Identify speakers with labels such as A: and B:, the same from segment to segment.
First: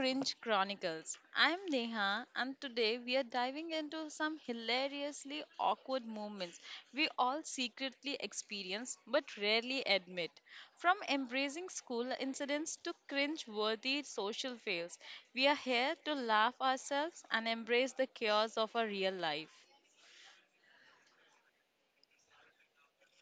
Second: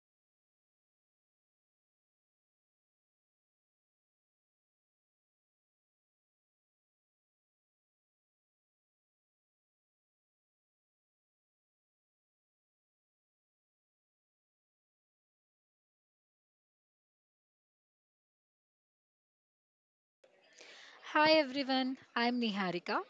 A: Cringe Chronicles. I'm Neha and today we are diving into some hilariously awkward moments we all secretly experience but rarely admit. From embracing school incidents to cringe worthy social fails, we are here to laugh ourselves and embrace the chaos of our real life.
B: Hi everyone, I'm Niharika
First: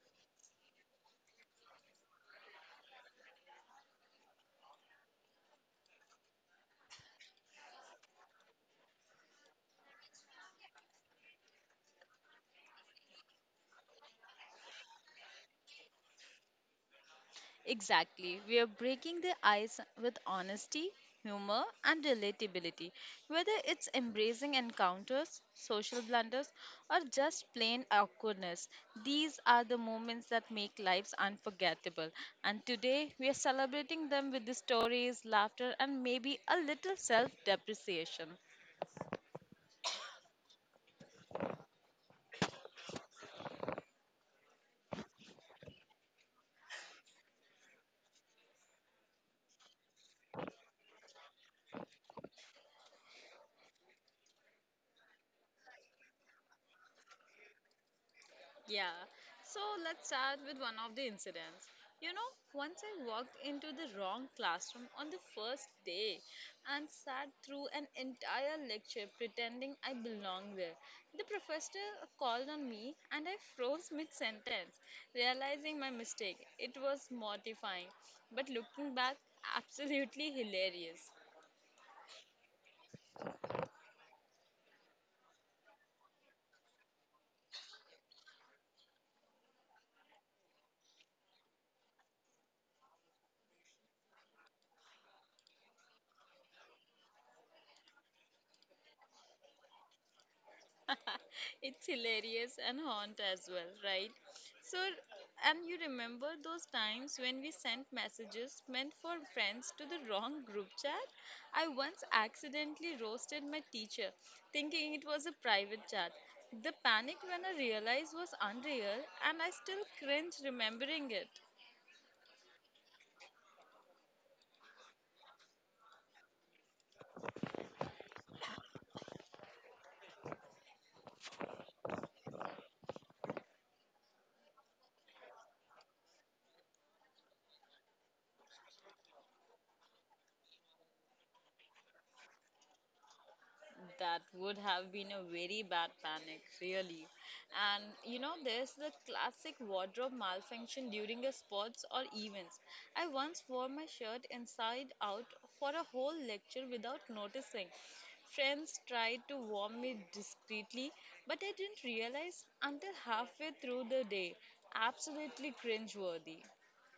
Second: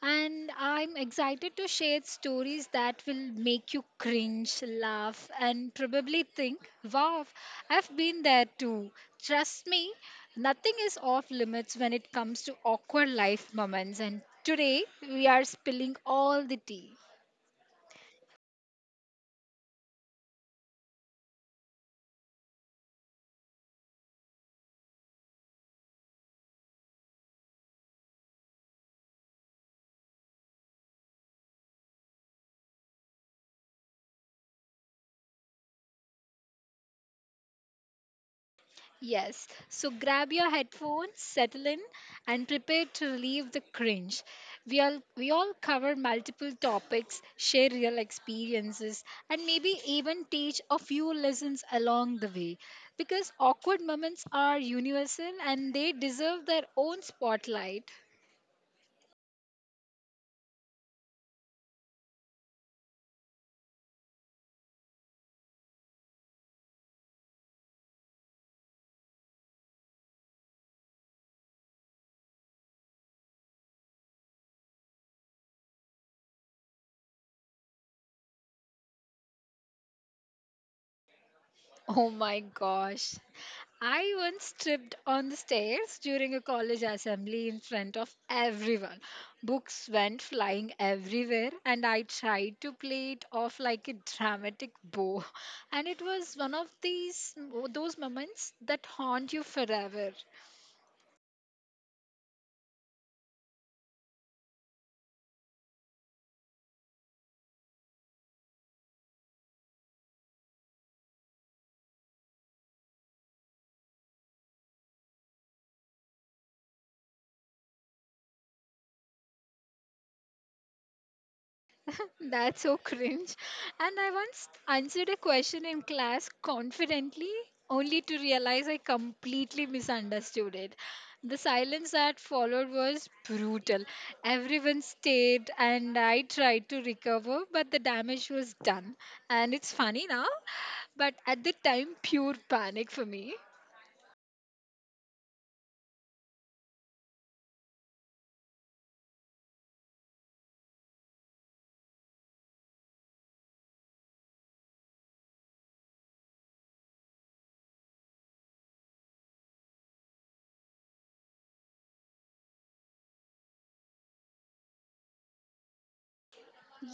B: and I'm excited to share stories that will make you cringe, laugh, and probably think, wow, I've been there too. Trust me, nothing is off limits when it comes to awkward life moments, and today we are spilling all the tea.
A: Exactly. We are breaking the ice with honesty, humor, and relatability. Whether it's embracing encounters, social blunders, or just plain awkwardness, these are the moments that make lives unforgettable. And today, we are celebrating them with the stories, laughter, and maybe a little self depreciation.
B: Yes, so grab your headphones, settle in, and prepare to relieve the cringe. We all cover multiple topics, share real experiences, and maybe even teach a few lessons along the way. Because awkward moments are universal and they deserve their own spotlight.
A: Yeah. So let's start with one of the incidents. You know, once I walked into the wrong classroom on the first day and sat through an entire lecture pretending I belonged there. The professor called on me and I froze mid sentence, realizing my mistake. It was mortifying, but looking back, absolutely hilarious.
B: Oh my gosh. I once tripped on the stairs during a college assembly in front of everyone. Books went flying everywhere, and I tried to play it off like a dramatic bow. And it was one of these those moments that haunt you forever.
A: It's hilarious and haunt as well, right? So, and you remember those times when we sent messages meant for friends to the wrong group chat? I once accidentally roasted my teacher, thinking it was a private chat. The panic when I realized was unreal, and I still cringe remembering it.
B: That's so cringe. And I once answered a question in class confidently, only to realize I completely misunderstood it. The silence that followed was brutal. Everyone stared, and I tried to recover, but the damage was done. And it's funny now, but at the time, pure panic for me.
A: That would have been a very bad panic, really. And you know, there's the classic wardrobe malfunction during a sports or events. I once wore my shirt inside out for a whole lecture without noticing. Friends tried to warn me discreetly, but I didn't realize until halfway through the day. Absolutely cringeworthy.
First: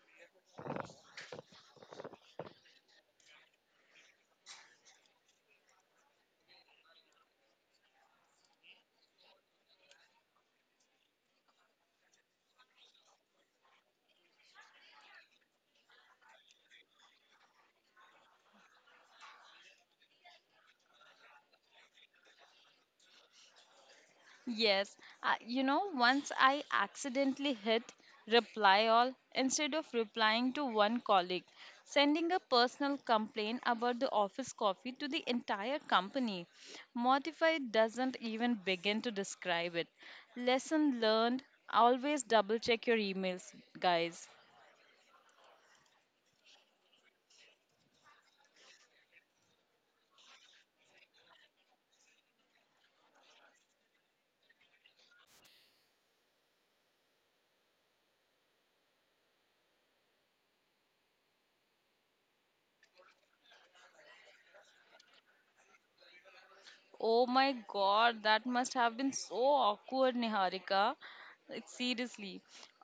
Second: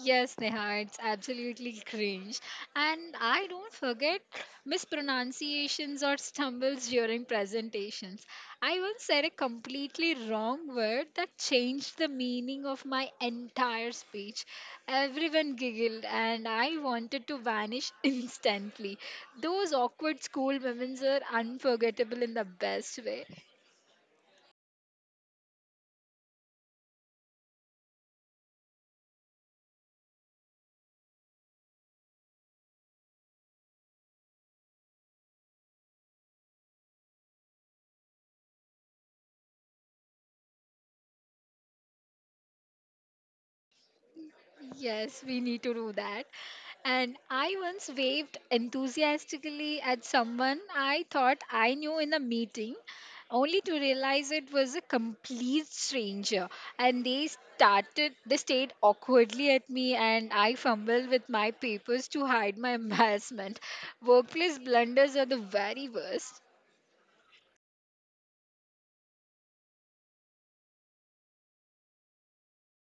B: Yes, Neha, it's absolutely cringe. And I don't forget mispronunciations or stumbles during presentations. I once said a completely wrong word that changed the meaning of my entire speech. Everyone giggled, and I wanted to vanish instantly. Those awkward school moments are unforgettable in the best way.
A: Yes, you know, once I accidentally hit reply all instead of replying to one colleague, sending a personal complaint about the office coffee to the entire company. Mortify doesn't even begin to describe it. Lesson learned, always double check your emails, guys.
B: Yes, we need to do that. And I once waved enthusiastically at someone I thought I knew in a meeting, only to realize it was a complete stranger. And they started, they stared awkwardly at me, and I fumbled with my papers to hide my embarrassment. Workplace blunders are the very worst.
A: Oh my god, that must have been so awkward, Niharika. Like, seriously.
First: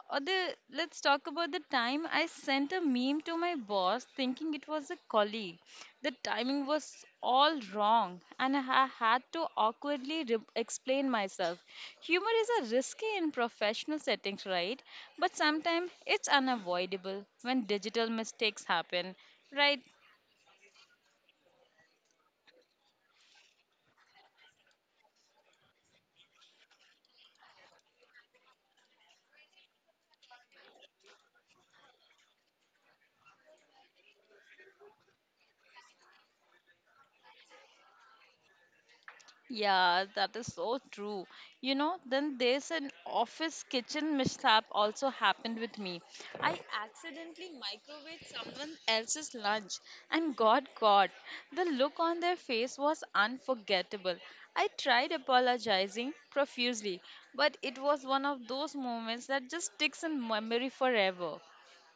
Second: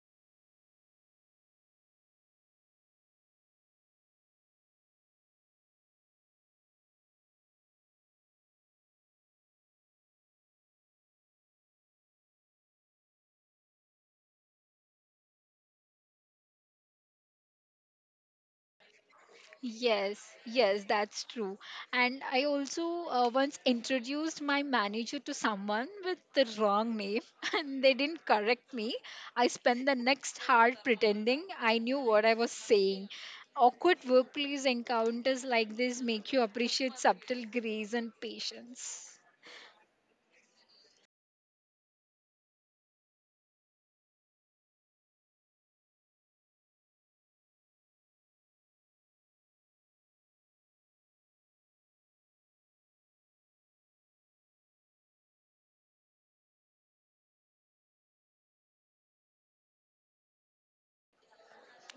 A: Or the, let's talk about the time I sent a meme to my boss thinking it was a colleague. The timing was all wrong, and I had to awkwardly explain myself. Humor is a risky in professional settings, right? But sometimes it's unavoidable when digital mistakes happen, right?
B: Yes, yes, that's true. And I also once introduced my manager to someone with the wrong name and they didn't correct me. I spent the next hour pretending I knew what I was saying. Awkward workplace encounters like this make you appreciate subtle grace and patience.
A: Yeah, that is so true. You know, then there's an office kitchen mishap also happened with me. I accidentally microwaved someone else's lunch and got caught. The look on their face was unforgettable. I tried apologizing profusely, but it was one of those moments that just sticks in memory forever.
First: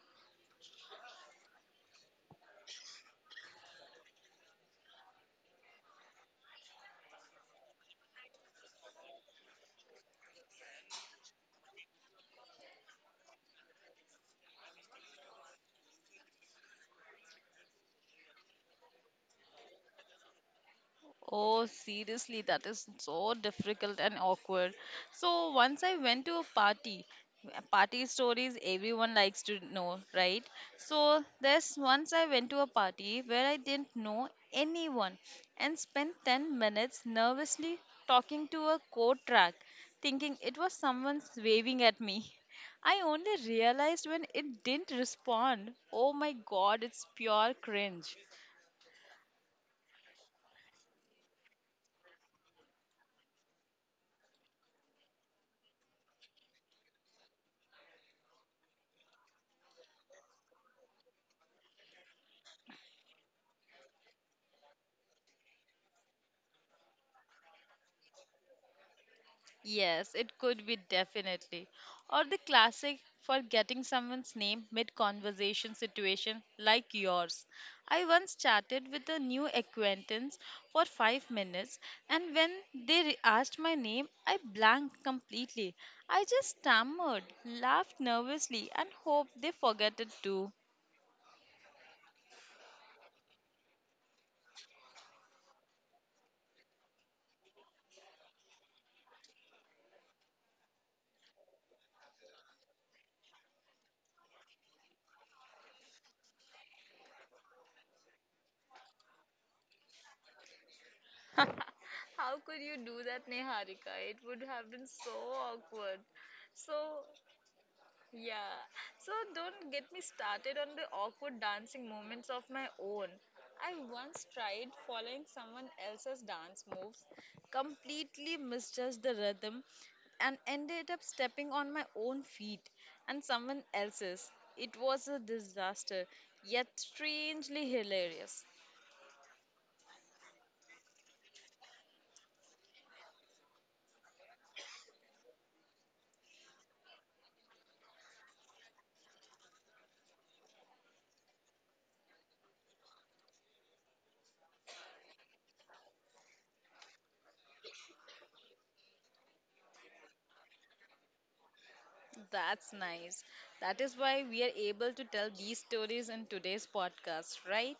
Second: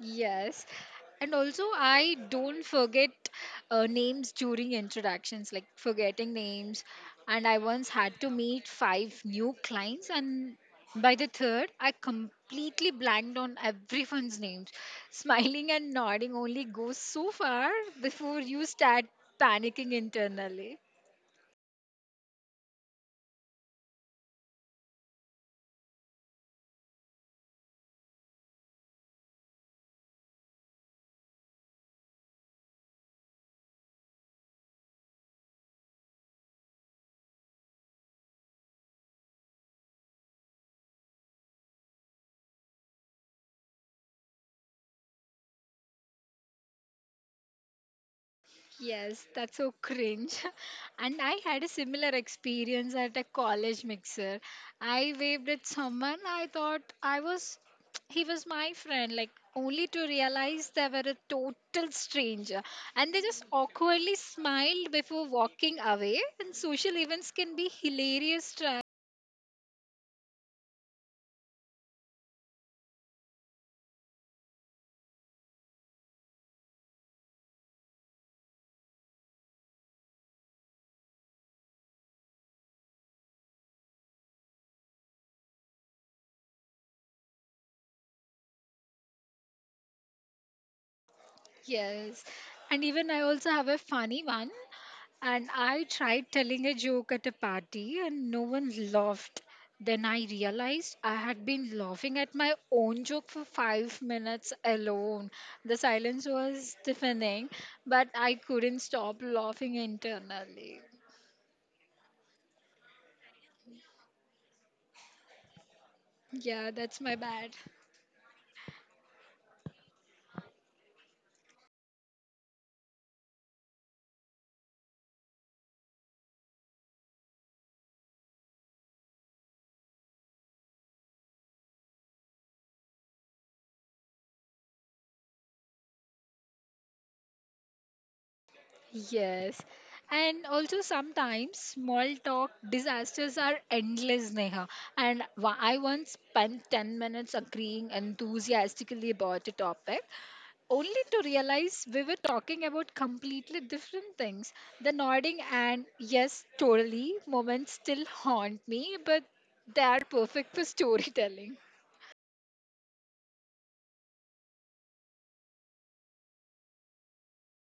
B: Yes. And also, I don't forget names during introductions, like forgetting names. And I once had to meet five new clients, and by the third, I completely blanked on everyone's names. Smiling and nodding only goes so far before you start panicking internally.
A: Oh, seriously, that is so difficult and awkward. So once I went to a party, party stories everyone likes to know, right? So there's once I went to a party where I didn't know anyone and spent 10 minutes nervously talking to a coat rack, thinking it was someone waving at me. I only realized when it didn't respond. Oh my god, it's pure cringe.
B: Yes, that's so cringe. And I had a similar experience at a college mixer. I waved at someone I thought I was he was my friend, like, only to realize they were a total stranger, and they just awkwardly smiled before walking away, and social events can be hilarious.
A: Yes, it could be definitely. Or the classic for getting someone's name mid conversation situation like yours. I once chatted with a new acquaintance for 5 minutes, and when they asked my name, I blanked completely. I just stammered, laughed nervously, and hoped they forget it too.
B: Yes. And even I also have a funny one. And I tried telling a joke at a party and no one laughed. Then I realized I had been laughing at my own joke for 5 minutes alone. The silence was deafening, but I couldn't stop laughing internally.
A: How could you do that, Neharika? It would have been so awkward.
B: Yeah, that's
A: So,
B: my bad.
A: yeah, so don't get me started on the awkward dancing moments of my own. I once tried following someone else's dance moves, completely misjudged the rhythm, and ended up stepping on my own feet and someone else's. It was a disaster, yet strangely hilarious.
B: Yes. And also sometimes small talk disasters are endless, Neha. And I once spent 10 minutes agreeing enthusiastically about a topic, only to realize we were talking about completely different things. The nodding and yes, totally moments still haunt me, but they are perfect for storytelling.
A: That's nice. That is why we are able to tell these stories in today's podcast, right?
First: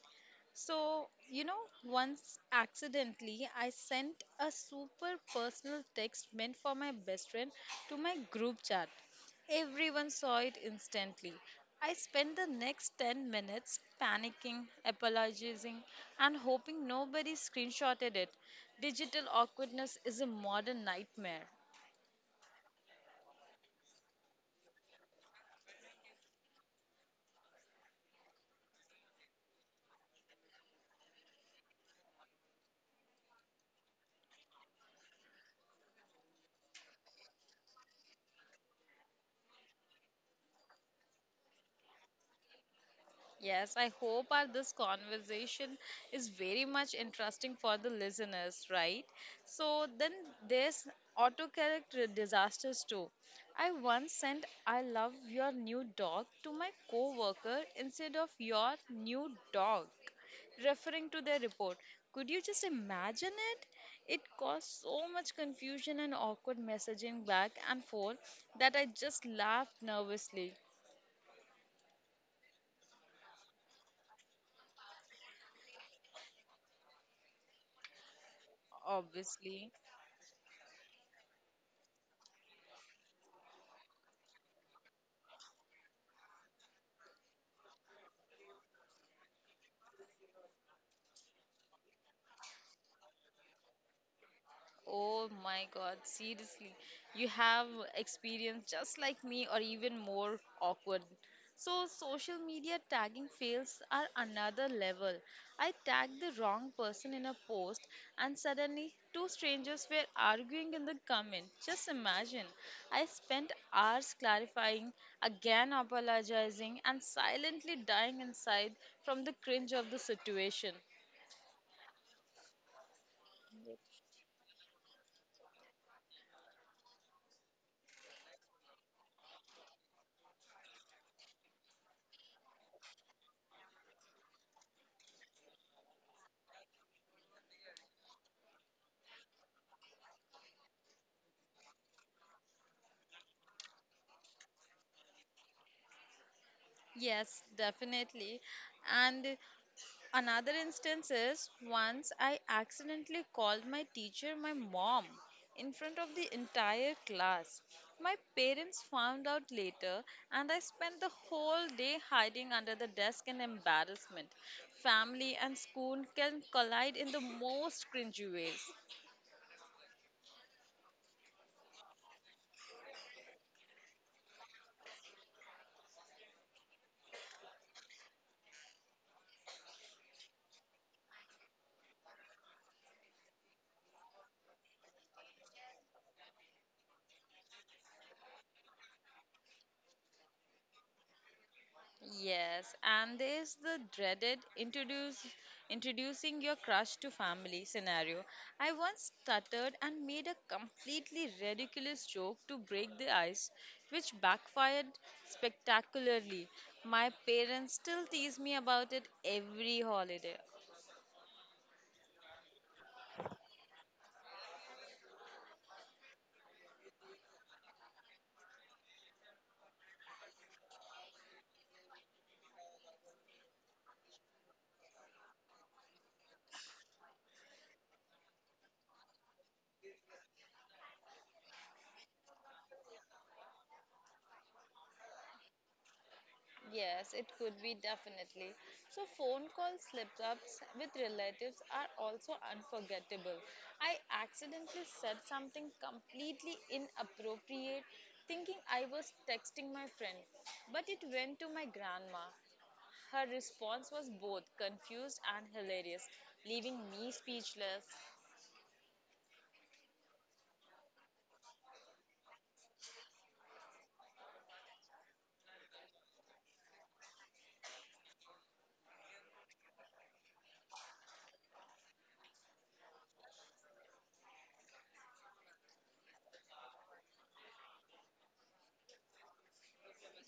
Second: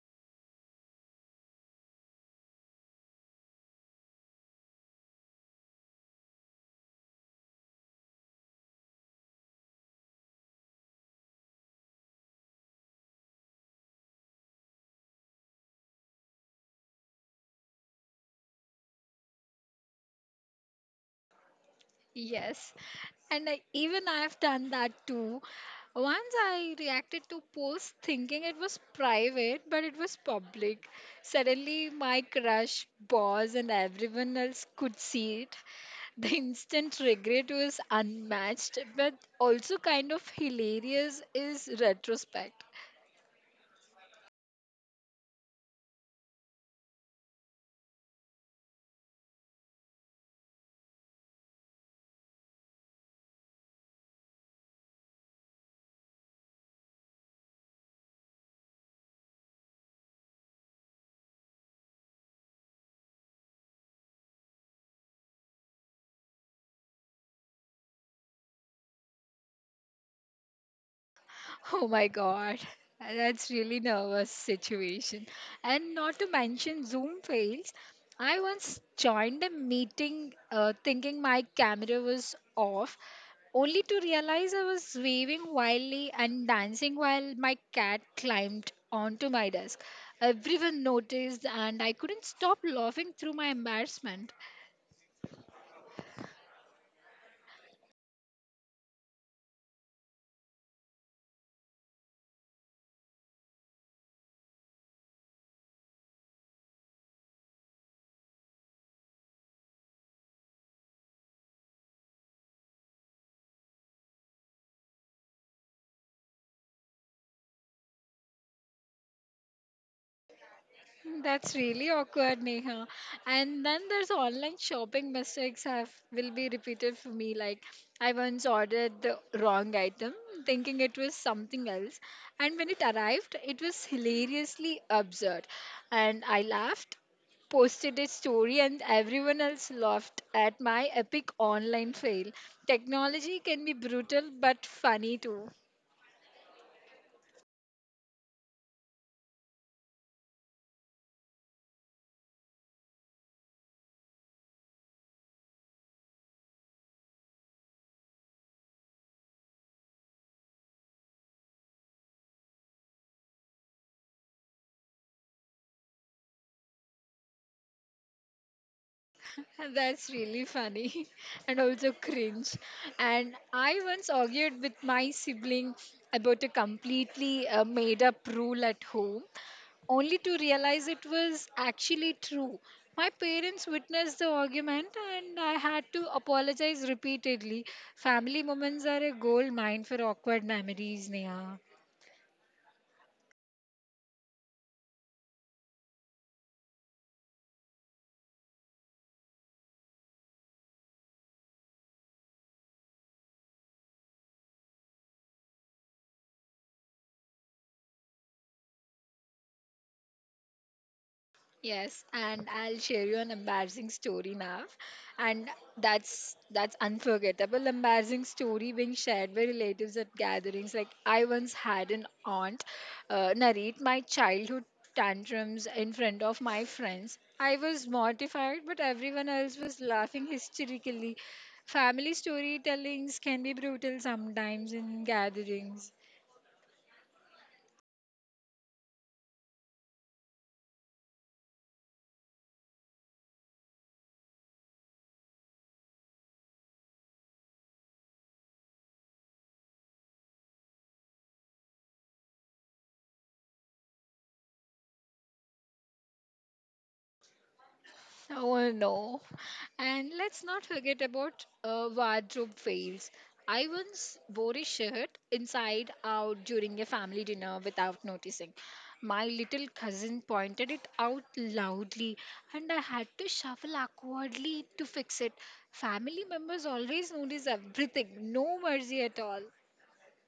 A: So, you know, once accidentally, I sent a super personal text meant for my best friend to my group chat. Everyone saw it instantly. I spent the next 10 minutes panicking, apologizing, and hoping nobody screenshotted it. Digital awkwardness is a modern nightmare.
B: Yes, and I, even I have done that too. Once I reacted to post thinking it was private, but it was public. Suddenly, my crush, boss, and everyone else could see it. The instant regret was unmatched, but also kind of hilarious is retrospect.
A: Yes, I hope our this conversation is very much interesting for the listeners, right? So then there's autocorrect disasters too. I once sent I love your new dog to my coworker instead of your new dog, referring to their report. Could you just imagine it? It caused so much confusion and awkward messaging back and forth that I just laughed nervously.
B: Oh my god. That's really nervous situation. And not to mention Zoom fails. I once joined a
A: Obviously.
B: meeting thinking my camera was off only to realize I was waving wildly and dancing while my cat climbed onto my desk. Everyone noticed and I couldn't stop laughing through my embarrassment.
A: Oh my God, seriously. You have experience just like me, or even more awkward. So, social media tagging fails are another level. I tagged the wrong person in a post, and suddenly two strangers were arguing in the comment. Just imagine. I spent hours clarifying, again apologizing, and silently dying inside from the cringe of the situation.
B: That's really awkward, Neha. And then there's online shopping mistakes have will be repeated for me. Like I once ordered the wrong item, thinking it was something else, and when it arrived, it was hilariously absurd, and I laughed, posted a story, and everyone else laughed at my epic online fail. Technology can be brutal but funny too.
A: Yes, definitely. And another instance is once I accidentally called my teacher my mom in front of the entire class. My parents found out later, and I spent the whole day hiding under the desk in embarrassment. Family and school can collide in the most cringy ways.
B: That's really funny and also cringe. And I once argued with my sibling about a completely made up rule at home, only to realize it was actually true. My parents witnessed the argument and I had to apologize repeatedly. Family moments are a gold mine for awkward memories, Neha.
A: Yes, and there's the dreaded introduce introducing your crush to family scenario. I once stuttered and made a completely ridiculous joke to break the ice, which backfired spectacularly. My parents still tease me about it every holiday.
B: Yes, and I'll share you an embarrassing story now. And that's unforgettable embarrassing story being shared by relatives at gatherings. Like I once had an aunt narrate my childhood tantrums in front of my friends. I was mortified, but everyone else was laughing hysterically. Family storytellings can be brutal sometimes in gatherings.
A: Yes, it could be definitely. So, phone call slip ups with relatives are also unforgettable. I accidentally said something completely inappropriate, thinking I was texting my friend, but it went to my grandma. Her response was both confused and hilarious, leaving me speechless.
B: Oh no. And let's not forget about wardrobe fails. I once wore a shirt inside out during a family dinner without noticing. My little cousin pointed it out loudly, and I had to shuffle awkwardly to fix it. Family members always notice everything, no mercy at all.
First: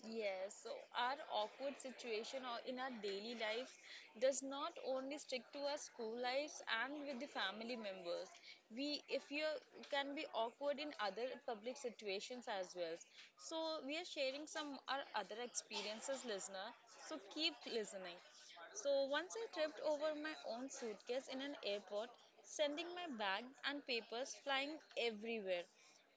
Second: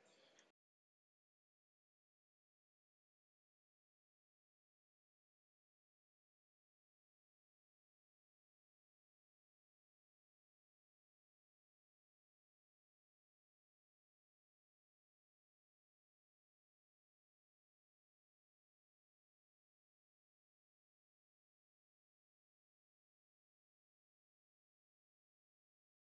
A: Yes, so our awkward situation or in our daily lives does not only stick to our school lives and with the family members. We, if you are- can be awkward in other public situations as well. So we are sharing some our other experiences, listener. So keep listening. So once I tripped over my own suitcase in an airport, sending my bag and papers flying everywhere.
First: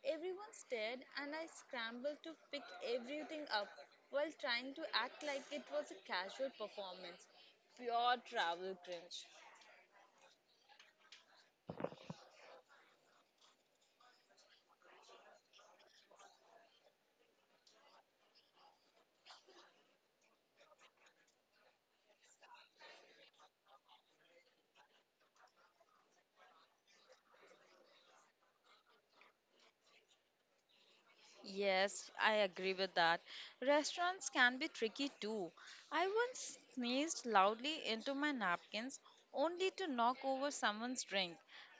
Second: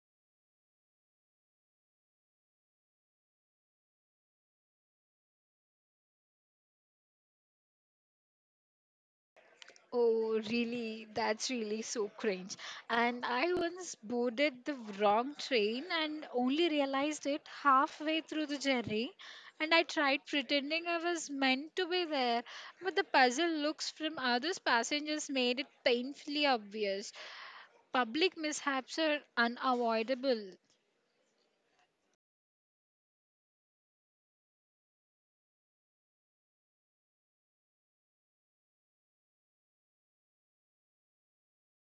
A: Everyone stared, and I scrambled to pick everything up while trying to act like it was a casual performance. Pure travel cringe.
B: Oh, really? That's really so cringe. And I once boarded the wrong train and only realized it halfway through the journey. And I tried pretending I was meant to be there, but the puzzle looks from other passengers made it painfully obvious. Public mishaps are unavoidable.
A: Yes, I agree with that. Restaurants can be tricky too. I once sneezed loudly into my napkins only to knock over someone's drink.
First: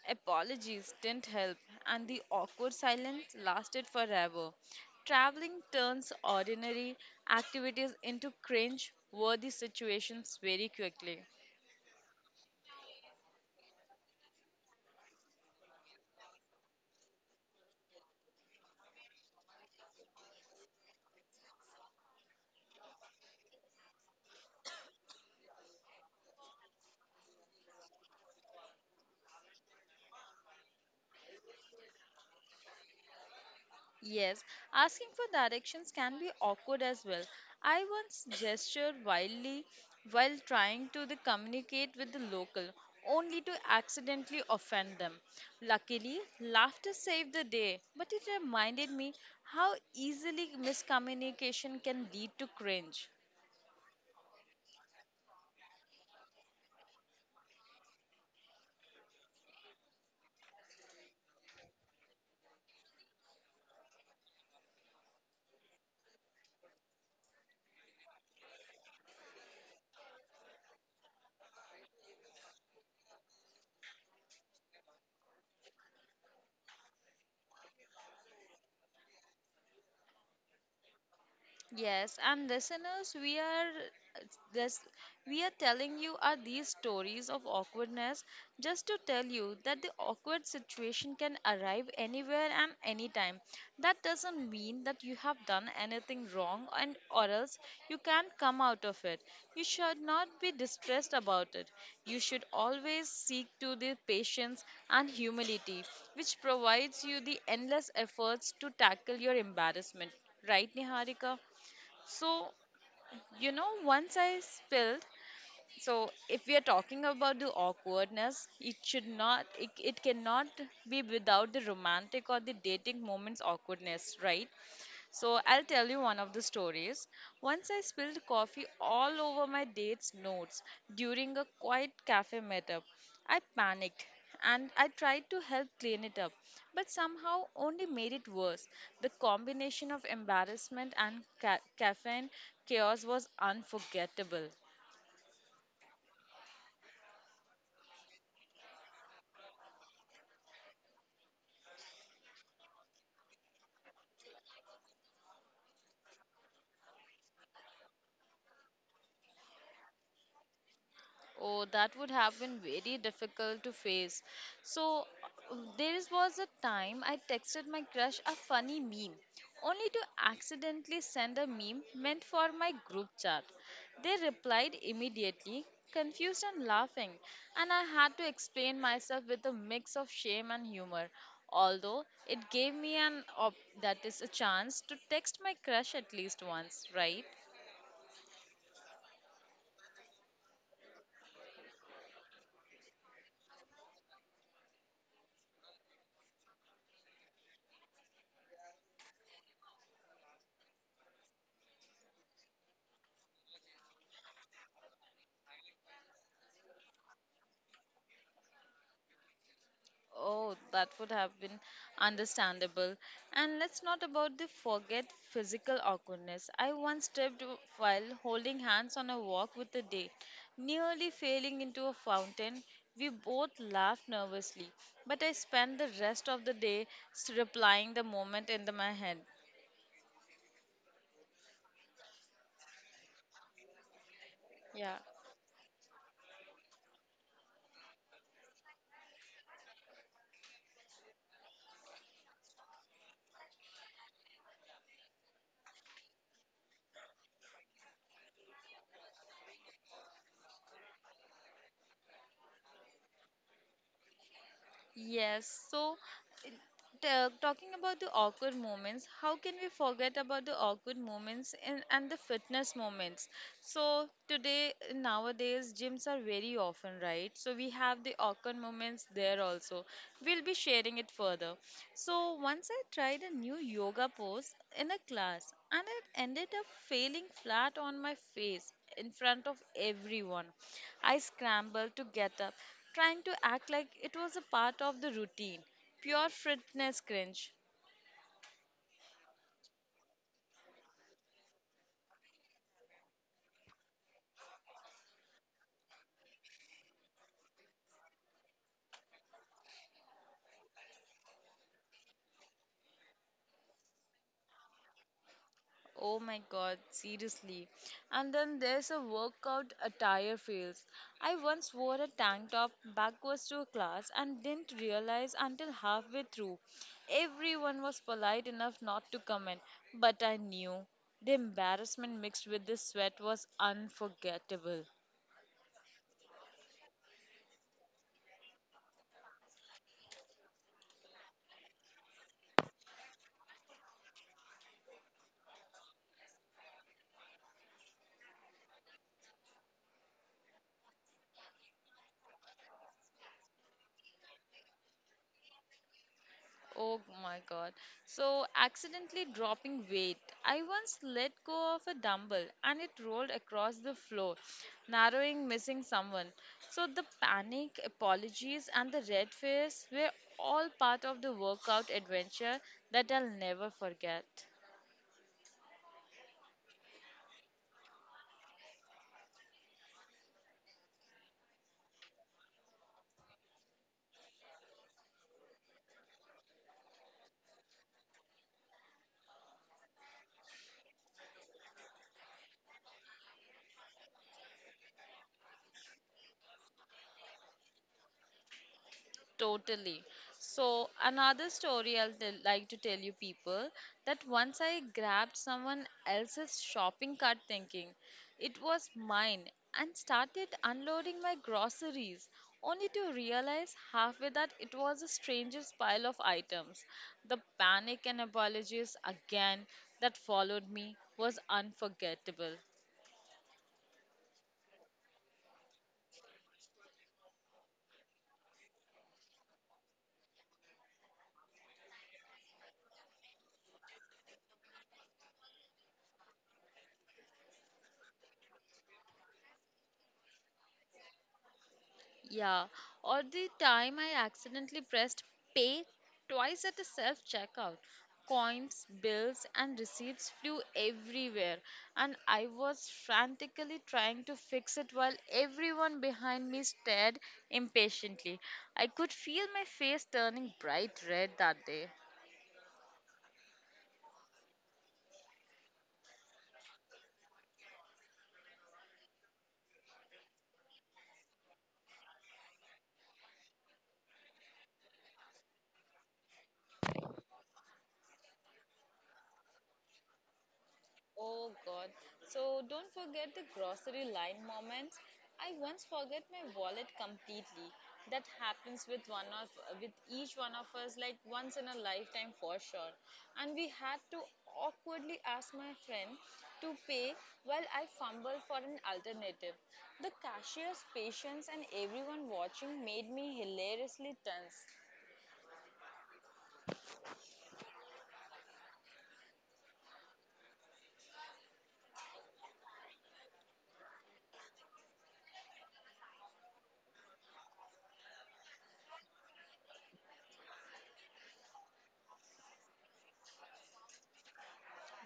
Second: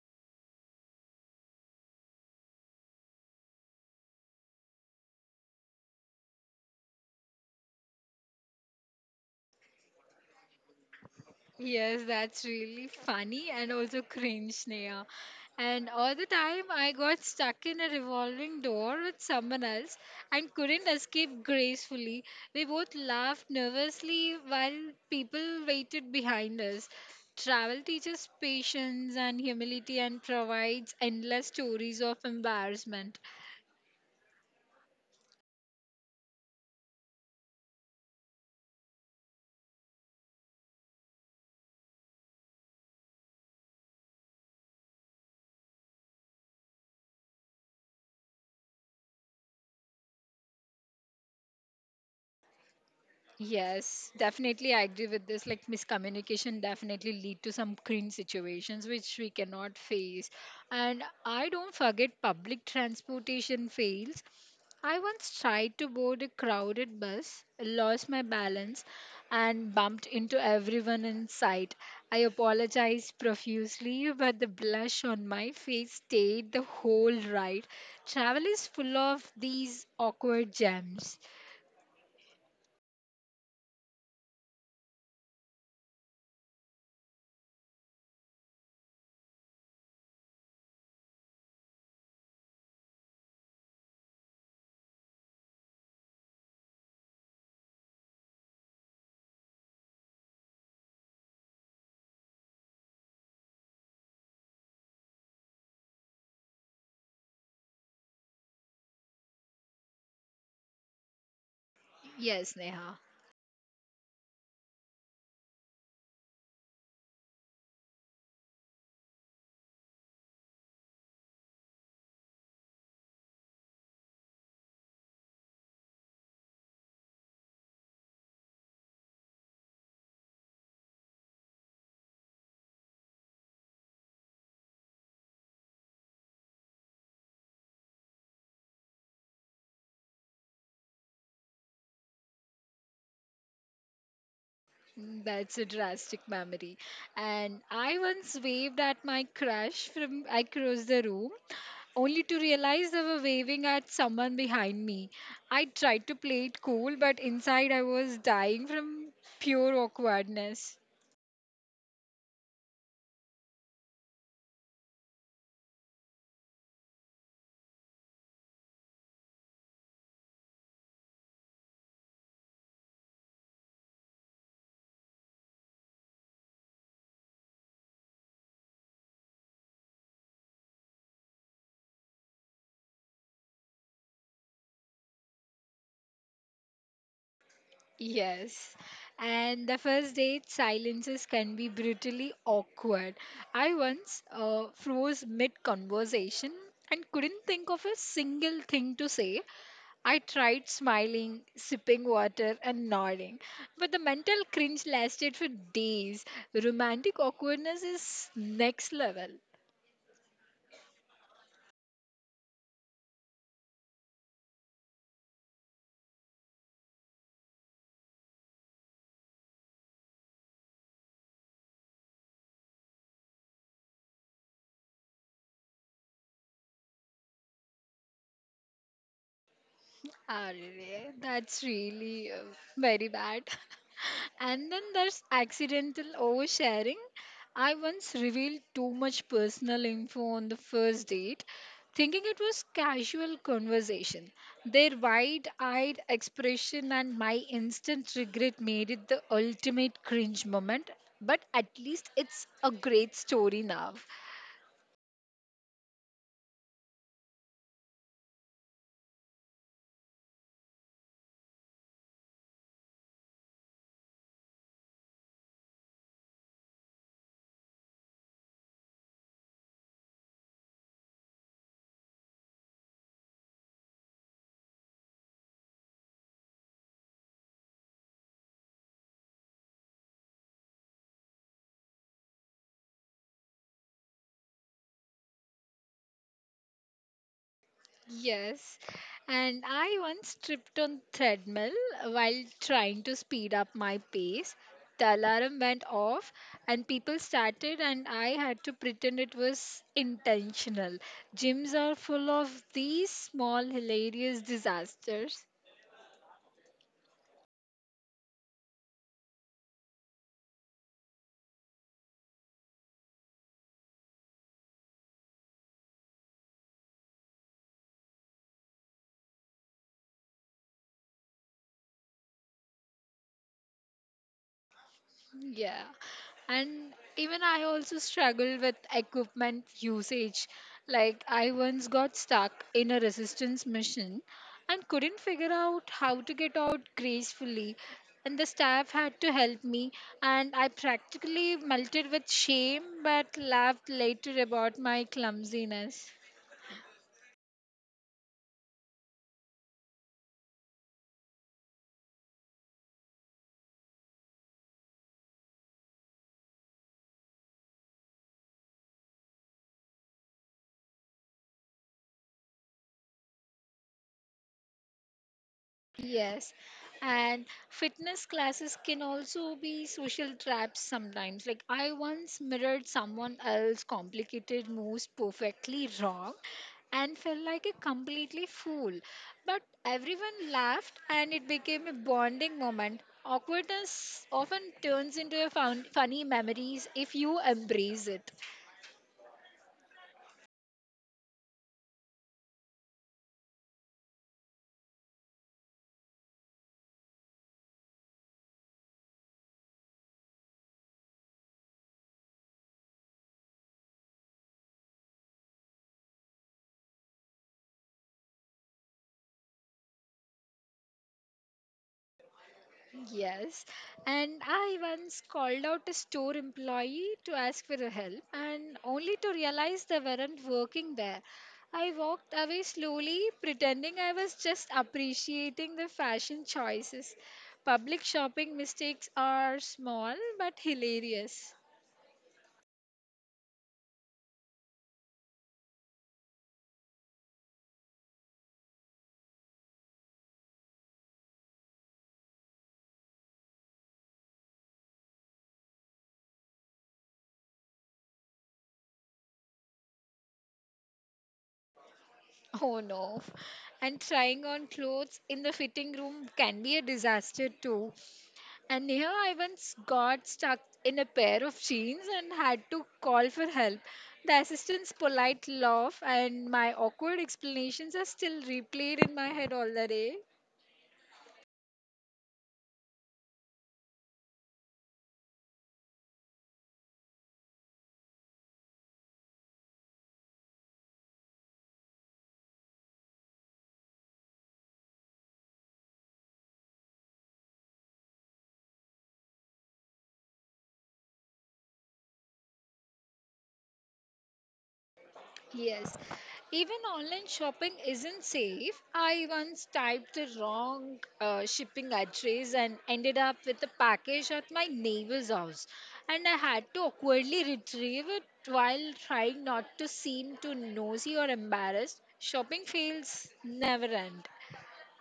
A: Apologies didn't help, and the awkward silence lasted forever. Traveling turns ordinary activities into cringe worthy situations very quickly.
B: Yes, that's really funny and also cringe, Neha. And all the time, I got stuck in a revolving door with someone else and couldn't escape gracefully. We both laughed nervously while people waited behind us. Travel teaches patience and humility and provides endless stories of embarrassment.
A: Yes, asking for directions can be awkward as well. I once gestured wildly while trying to the communicate with the local, only to accidentally offend them. Luckily, laughter saved the day, but it reminded me how easily miscommunication can lead to cringe.
B: Yes, definitely. I agree with this. Like miscommunication definitely lead to some cringe situations which we cannot face. And I don't forget public transportation fails. I once tried to board a crowded bus, lost my balance, and bumped into everyone in sight. I apologized profusely, but the blush on my face stayed the whole ride. Travel is full of these awkward gems.
A: Yes, and listeners, we are this we are telling you are these stories of awkwardness just to tell you that the awkward situation can arrive anywhere and anytime. That doesn't mean that you have done anything wrong and or else you can't come out of it. You should not be distressed about it. You should always seek to the patience and humility which provides you the endless efforts to tackle your embarrassment. Right, Niharika? So,
B: Yes, Neha.
A: you know, once I spilled, so if we are talking about the awkwardness, it should not, it cannot be without the romantic or the dating moments awkwardness, right? So I'll tell you one of the stories. Once I spilled coffee all over my date's notes during a quiet cafe meetup. I panicked and I tried to help clean it up, but somehow only made it worse. The combination of embarrassment and caffeine chaos was unforgettable.
B: Mm, that's a drastic memory. And I once waved at my crush from across the room, only to realize they were waving at someone behind me. I tried to play it cool, but inside I was dying from pure awkwardness.
A: Oh, that would have been very difficult to face. So, there was a time I texted my crush a funny meme, only to accidentally send a meme meant for my group chat. They replied immediately, confused and laughing, and I had to explain myself with a mix of shame and humor. Although it gave me an op- that is a chance to text my crush at least once, right?
B: Yes. And the first date silences can be brutally awkward. I once froze mid conversation and couldn't think of a single thing to say. I tried smiling, sipping water, and nodding, but the mental cringe lasted for days. Romantic awkwardness is next level.
A: Oh, that would have been understandable. And let's not about the forget physical awkwardness. I once tripped while holding hands on a walk with a date, nearly falling into a fountain. We both laughed nervously, but I spent the rest of the day replying the moment in the, my head.
B: Arre, that's really very bad. And then
A: Yeah.
B: there's accidental oversharing. I once revealed too much personal info on the first date, thinking it was casual conversation. Their wide-eyed expression and my instant regret made it the ultimate cringe moment, but at least it's a great story now.
A: Yes. So, talking about the awkward moments, how can we forget about the awkward moments and the fitness moments? So today, nowadays, gyms are very often, right? So we have the awkward moments there also. We'll be sharing it further. So once I tried a new yoga pose in a class, and it ended up failing flat on my face in front of everyone. I scrambled to get up, trying to act like it was a part of the routine. Pure fitness cringe.
B: Yes, and I once tripped on treadmill while trying to speed up my pace. The alarm went off and people started and I had to pretend it was intentional. Gyms are full of these small hilarious disasters.
A: Oh my god, seriously. And then there's a workout attire fails. I once wore a tank top backwards to a class and didn't realize until halfway through. Everyone was polite enough not to comment, but I knew. The embarrassment mixed with the sweat was unforgettable.
B: Yeah. And even I also struggle with equipment usage. Like, I once got stuck in a resistance mission, and couldn't figure out how to get out gracefully. And the staff had to help me, and I practically melted with shame but laughed later about my clumsiness.
A: Oh my god. So, accidentally dropping weight. I once let go of a dumbbell and it rolled across the floor, narrowing missing someone. So, the panic, apologies, and the red face were all part of the workout adventure that I'll never forget.
B: Yes, and fitness classes can also be social traps sometimes. Like, I once mirrored someone else's complicated moves perfectly wrong and felt like a completely fool. But everyone laughed, and it became a bonding moment. Awkwardness often turns into a funny memories if you embrace it.
A: Totally. So another story I'll tell, like to tell you people that once I grabbed someone else's shopping cart thinking it was mine and started unloading my groceries only to realize halfway that it was a stranger's pile of items. The panic and apologies again that followed me was unforgettable.
B: Yes, and I once called out a store employee to ask for help, and only to realize they weren't working there. I walked away slowly, pretending I was just appreciating the fashion choices. Public shopping mistakes are small but hilarious.
A: Yeah, or the time I accidentally pressed pay twice at a self checkout. Coins, bills, and receipts flew everywhere, and I was frantically trying to fix it while everyone behind me stared impatiently. I could feel my face turning bright red that day.
B: Oh no. And trying on clothes in the fitting room can be a disaster too. And here I once got stuck in a pair of jeans and had to call for help. The assistant's polite laugh and my awkward explanations are still replayed in my head all the day.
A: Oh God. So don't forget the grocery line moments. I once forget my wallet completely. That happens with one of with each one of us, like once in a lifetime for sure. And we had to awkwardly ask my friend to pay while I fumble for an alternative. The cashier's patience and everyone watching made me hilariously tense.
B: Yes, even online shopping isn't safe. I once typed the wrong shipping address and ended up with a package at my neighbor's house. And I had to awkwardly retrieve it while trying not to seem too nosy or embarrassed. Shopping fails never end.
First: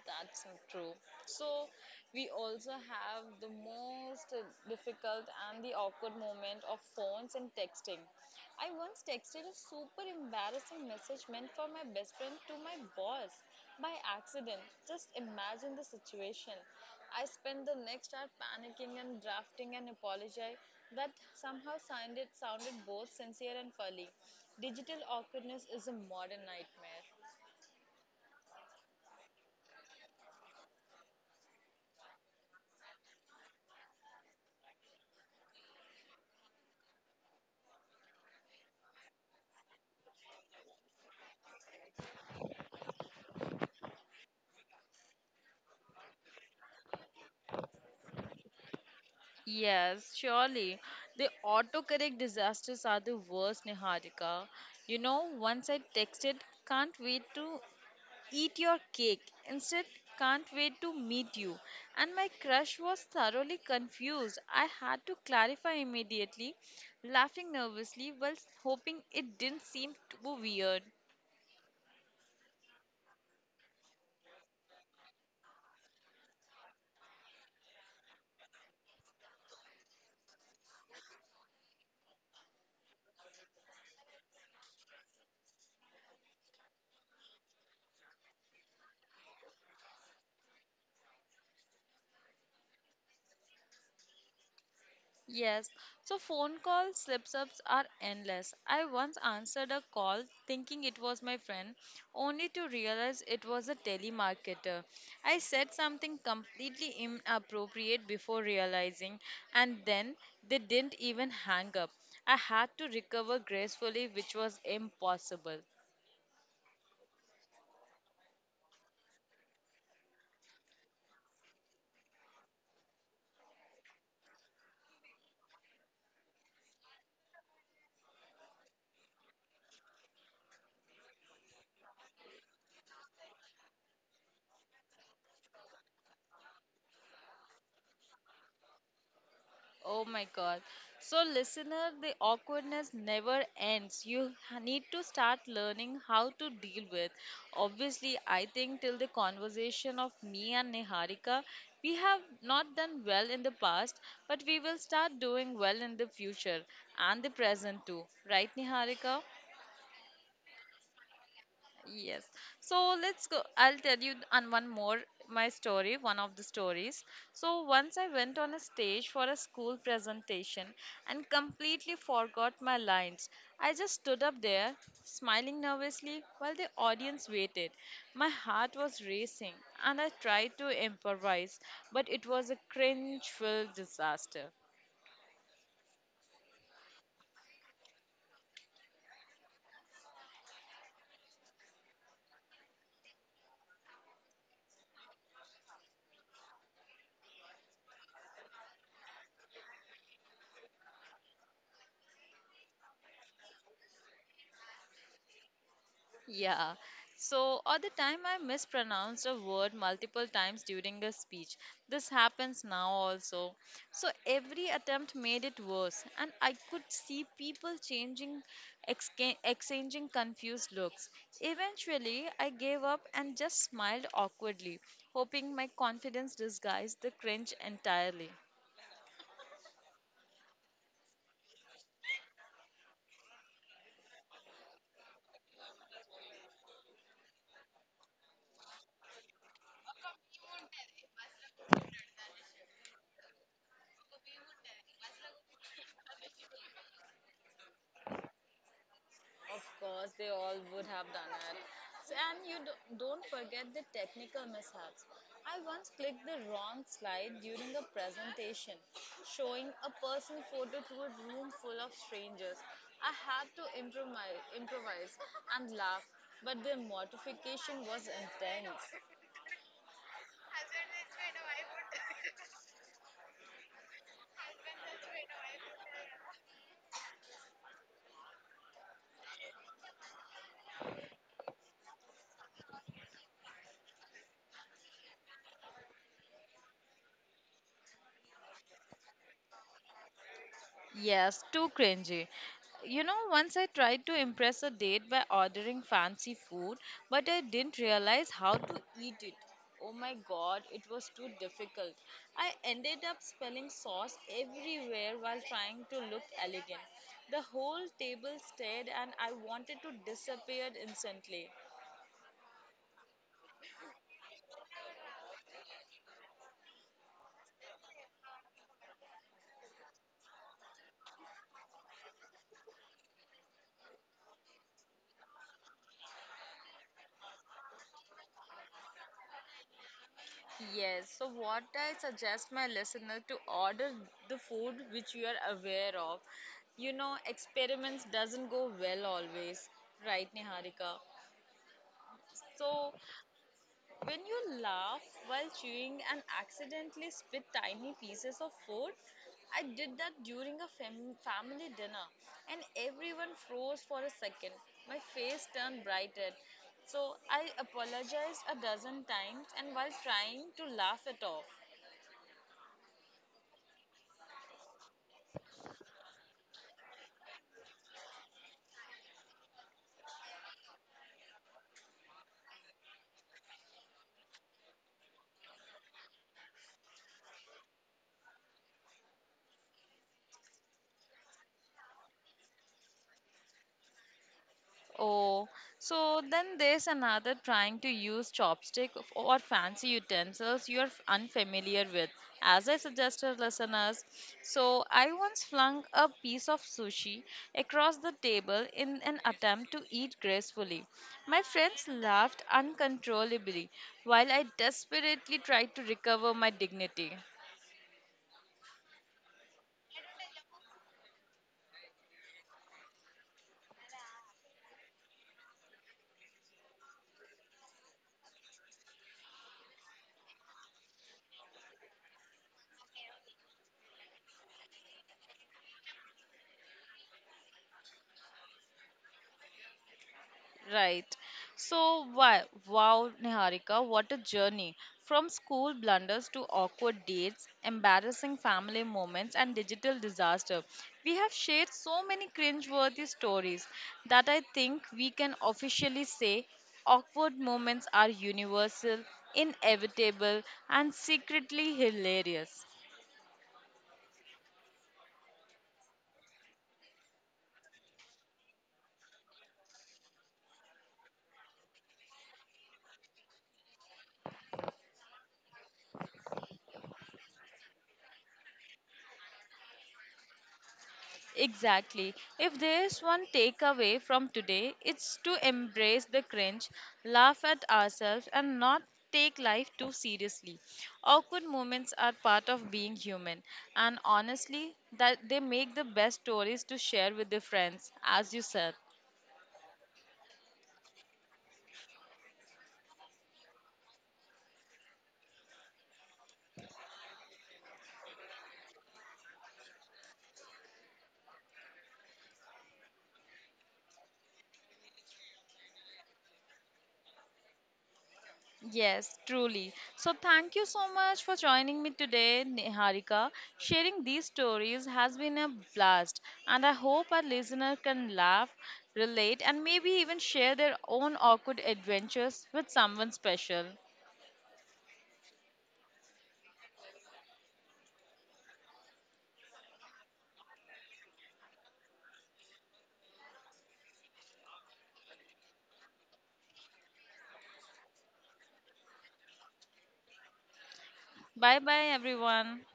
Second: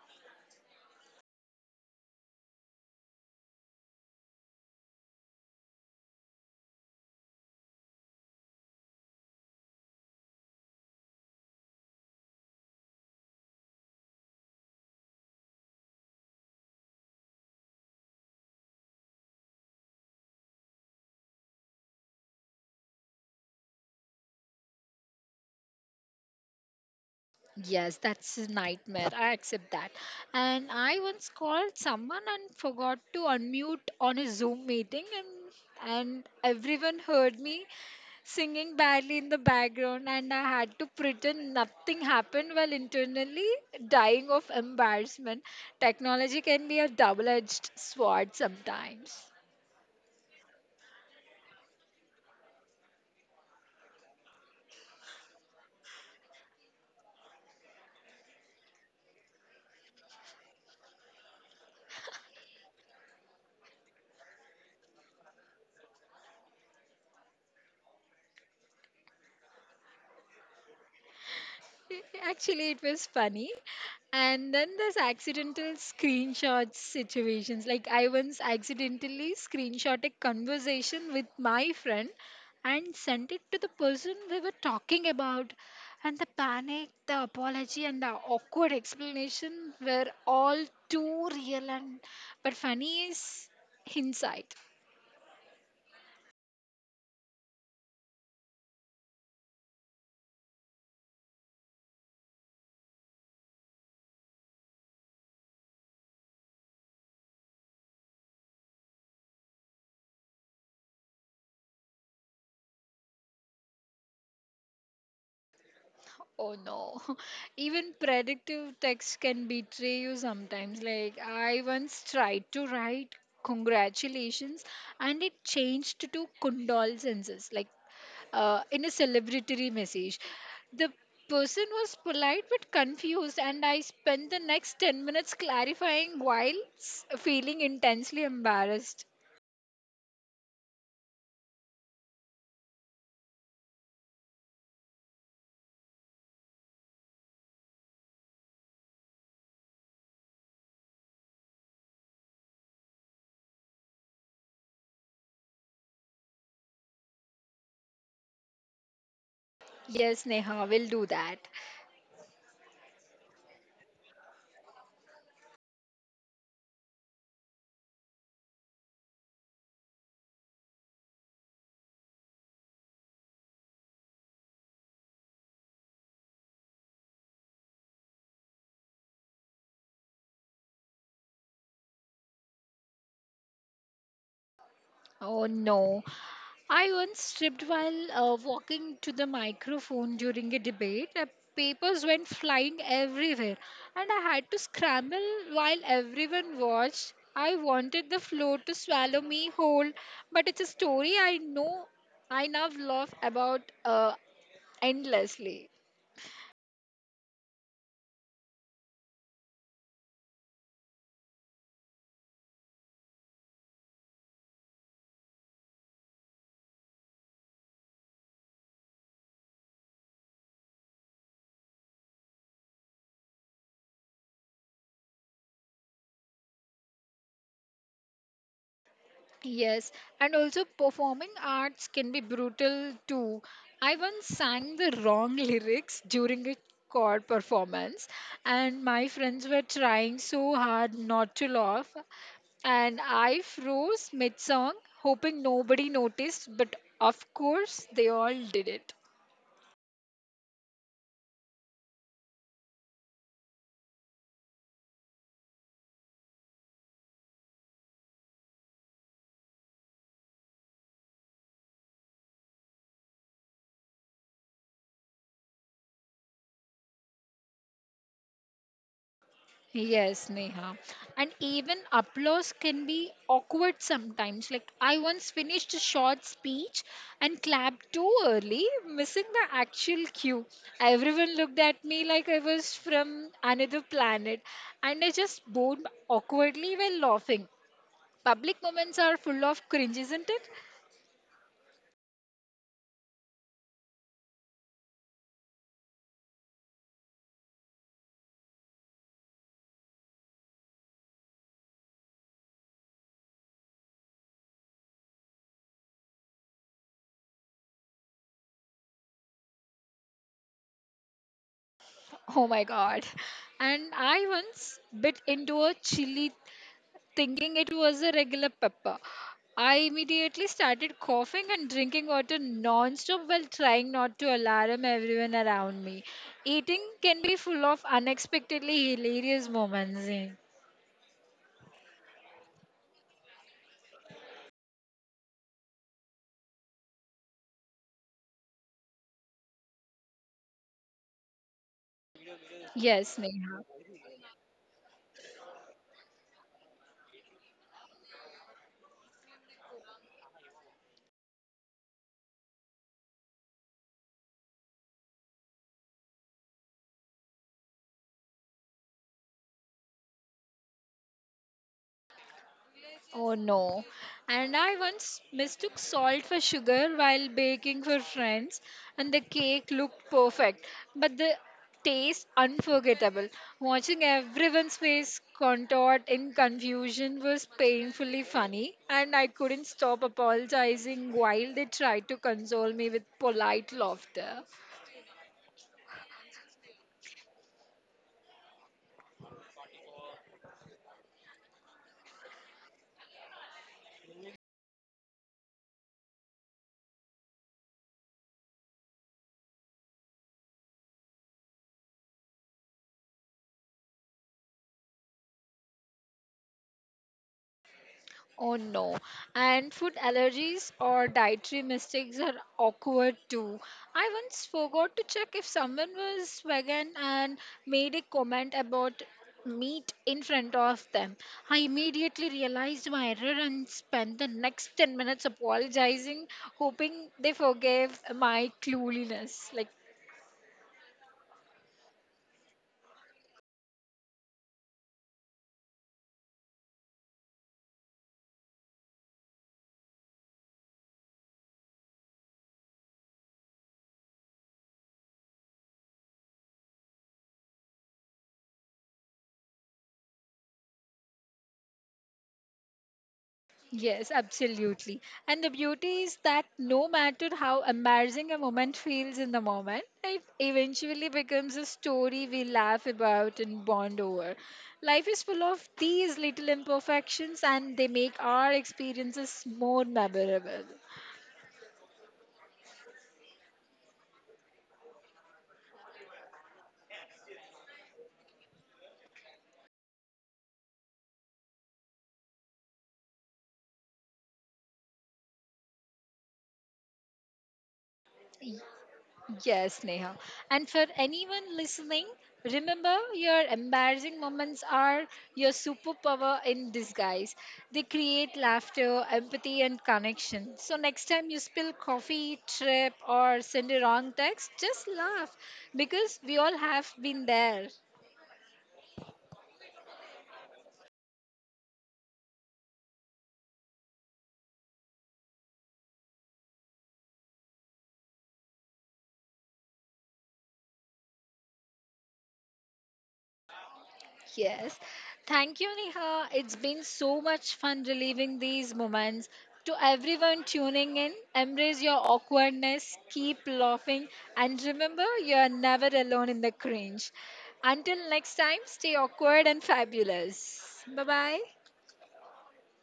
A: That's so true. So, we also have the most difficult and the awkward moment of phones and texting. I once texted a super embarrassing message meant for my best friend to my boss by accident. Just imagine the situation. I spent the next hour panicking and drafting an apology that somehow sounded both sincere and funny. Digital awkwardness is a modern nightmare.
B: Yes, that's a nightmare. I accept that. And I once called someone and forgot to unmute on a Zoom meeting, and everyone heard me singing badly in the background, and I had to pretend nothing happened while internally dying of embarrassment. Technology can be a double edged sword sometimes.
A: Yes, surely. The autocorrect disasters are the worst, Niharika. You know, once I texted, can't wait to eat your cake. Instead, can't wait to meet you. And my crush was thoroughly confused. I had to clarify immediately, laughing nervously while hoping it didn't seem too weird.
B: Actually, it was funny. And then there's accidental screenshot situations. Like I once accidentally screenshot a conversation with my friend and sent it to the person we were talking about. And the panic, the apology, and the awkward explanation were all too real and but funny is hindsight.
A: Yes, so phone call slips ups are endless. I once answered a call thinking it was my friend, only to realize it was a telemarketer. I said something completely inappropriate before realizing, and then they didn't even hang up. I had to recover gracefully, which was impossible.
B: Oh no. Even predictive text can betray you sometimes. Like, I once tried to write congratulations and it changed to condolences, like in a celebratory message. The person was polite but confused, and I spent the next 10 minutes clarifying while feeling intensely embarrassed.
A: Oh my god. So, listener, the awkwardness never ends. Need to start learning how to deal with. Obviously, I think till the conversation of me and Niharika, we have not done well in the past, but we will start doing well in the future and the present too. Right, Niharika?
B: Yes, Neha, we'll do that.
A: Yes. So let's go. I'll tell you on one more my story, one of the stories. So once I went on a stage for a school presentation and completely forgot my lines. I just stood up there, smiling nervously while the audience waited. My heart was racing and I tried to improvise, but it was a cringe-filled disaster.
B: Oh no. I once stripped while walking to the microphone during a debate. Papers went flying everywhere, and I had to scramble while everyone watched. I wanted the floor to swallow me whole, but it's a story I know I now laugh about endlessly.
A: Yeah. So, or the time I mispronounced a word multiple times during a speech. This happens now also. So, every attempt made it worse, and I could see people changing, exchanging confused looks. Eventually, I gave up and just smiled awkwardly, hoping my confidence disguised the cringe entirely.
B: Yes, and also performing arts can be brutal too. I once sang the wrong lyrics during a chord performance, and my friends were trying so hard not to laugh. And I froze mid song, hoping nobody noticed, but of course, they all did it.
A: Of course, they all would have done it. So, and don't forget the technical mishaps. I once clicked the wrong slide during a presentation, showing a personal photo to a room full of strangers. I had to improvise and laugh, but the mortification was intense.
B: Yes, Neha. And even applause can be awkward sometimes. Like, I once finished a short speech and clapped too early, missing the actual cue. Everyone looked at me like I was from another planet, and I just bowed awkwardly while laughing. Public moments are full of cringe, isn't it?
A: Yes, too cringy. You know, once I tried to impress a date by ordering fancy food, but I didn't realize how to eat it. Oh my god, it was too difficult. I ended up spelling sauce everywhere while trying to look elegant. The whole table stared and I wanted to disappear instantly.
B: Oh my god. And I once bit into a chili thinking it was a regular pepper. I immediately started coughing and drinking water non-stop while trying not to alarm everyone around me. Eating can be full of unexpectedly hilarious moments. Eh?
A: Yes, so what I suggest my listener to order the food which you are aware of. You know, experiments doesn't go well always, right, Niharika? So
B: Yes, Neha.
A: when you laugh while chewing and accidentally spit tiny pieces of food, I did that during a family dinner, and everyone froze for a second. My face turned brighter. So I apologized a dozen times and while trying to laugh it off.
B: Oh no. And I once mistook salt for sugar while baking for friends, and the cake looked perfect, but the taste unforgettable. Watching everyone's face contort in confusion was painfully funny, and I couldn't stop apologizing while they tried to console me with polite laughter.
A: Oh, so then there's another trying to use or fancy utensils unfamiliar with. As I suggested, listeners, so I once flung a piece of sushi across the table in an attempt to eat gracefully. My friends laughed uncontrollably while I desperately tried to recover my dignity.
B: Oh no. And food allergies or dietary mistakes are awkward too. I once forgot to check if someone was vegan and made a comment about meat in front of them. I immediately realized my error and spent the next 10 minutes apologizing, hoping they forgave my cluelessness. Like.
A: Right. So, why? Wow, Niharika, what a journey. From school blunders to awkward dates, embarrassing family moments, and digital disaster. We have shared so many cringe-worthy stories that I think we can officially say awkward moments are universal, inevitable, and secretly hilarious.
B: Yes, absolutely. And the beauty is that no matter how embarrassing a moment feels in the moment, it eventually becomes a story we laugh about and bond over. Life is full of these little imperfections, and they make our experiences more memorable.
A: Exactly. If there is one takeaway from today, it's to embrace the cringe, laugh at ourselves, and not take life too seriously. Awkward moments are part of being human, and honestly, that they make the best stories to share with your friends, as you said.
B: Yes, Neha. And for anyone listening, remember your embarrassing moments are your superpower in disguise. They create laughter, empathy, and connection. So next time you spill coffee, trip, or send a wrong text, just laugh because we all have been there.
A: Yes, truly. So, thank you so much for joining me today, Niharika. Sharing these stories has been a blast, and I hope our listener can laugh, relate, and maybe even share their own awkward adventures with someone special.
B: Yes. Thank you, Neha. It's been so much fun reliving these moments. To everyone tuning in, embrace your awkwardness, keep laughing, and remember you are never alone in the cringe. Until next time, stay awkward and fabulous. Bye bye.
A: Bye bye, everyone.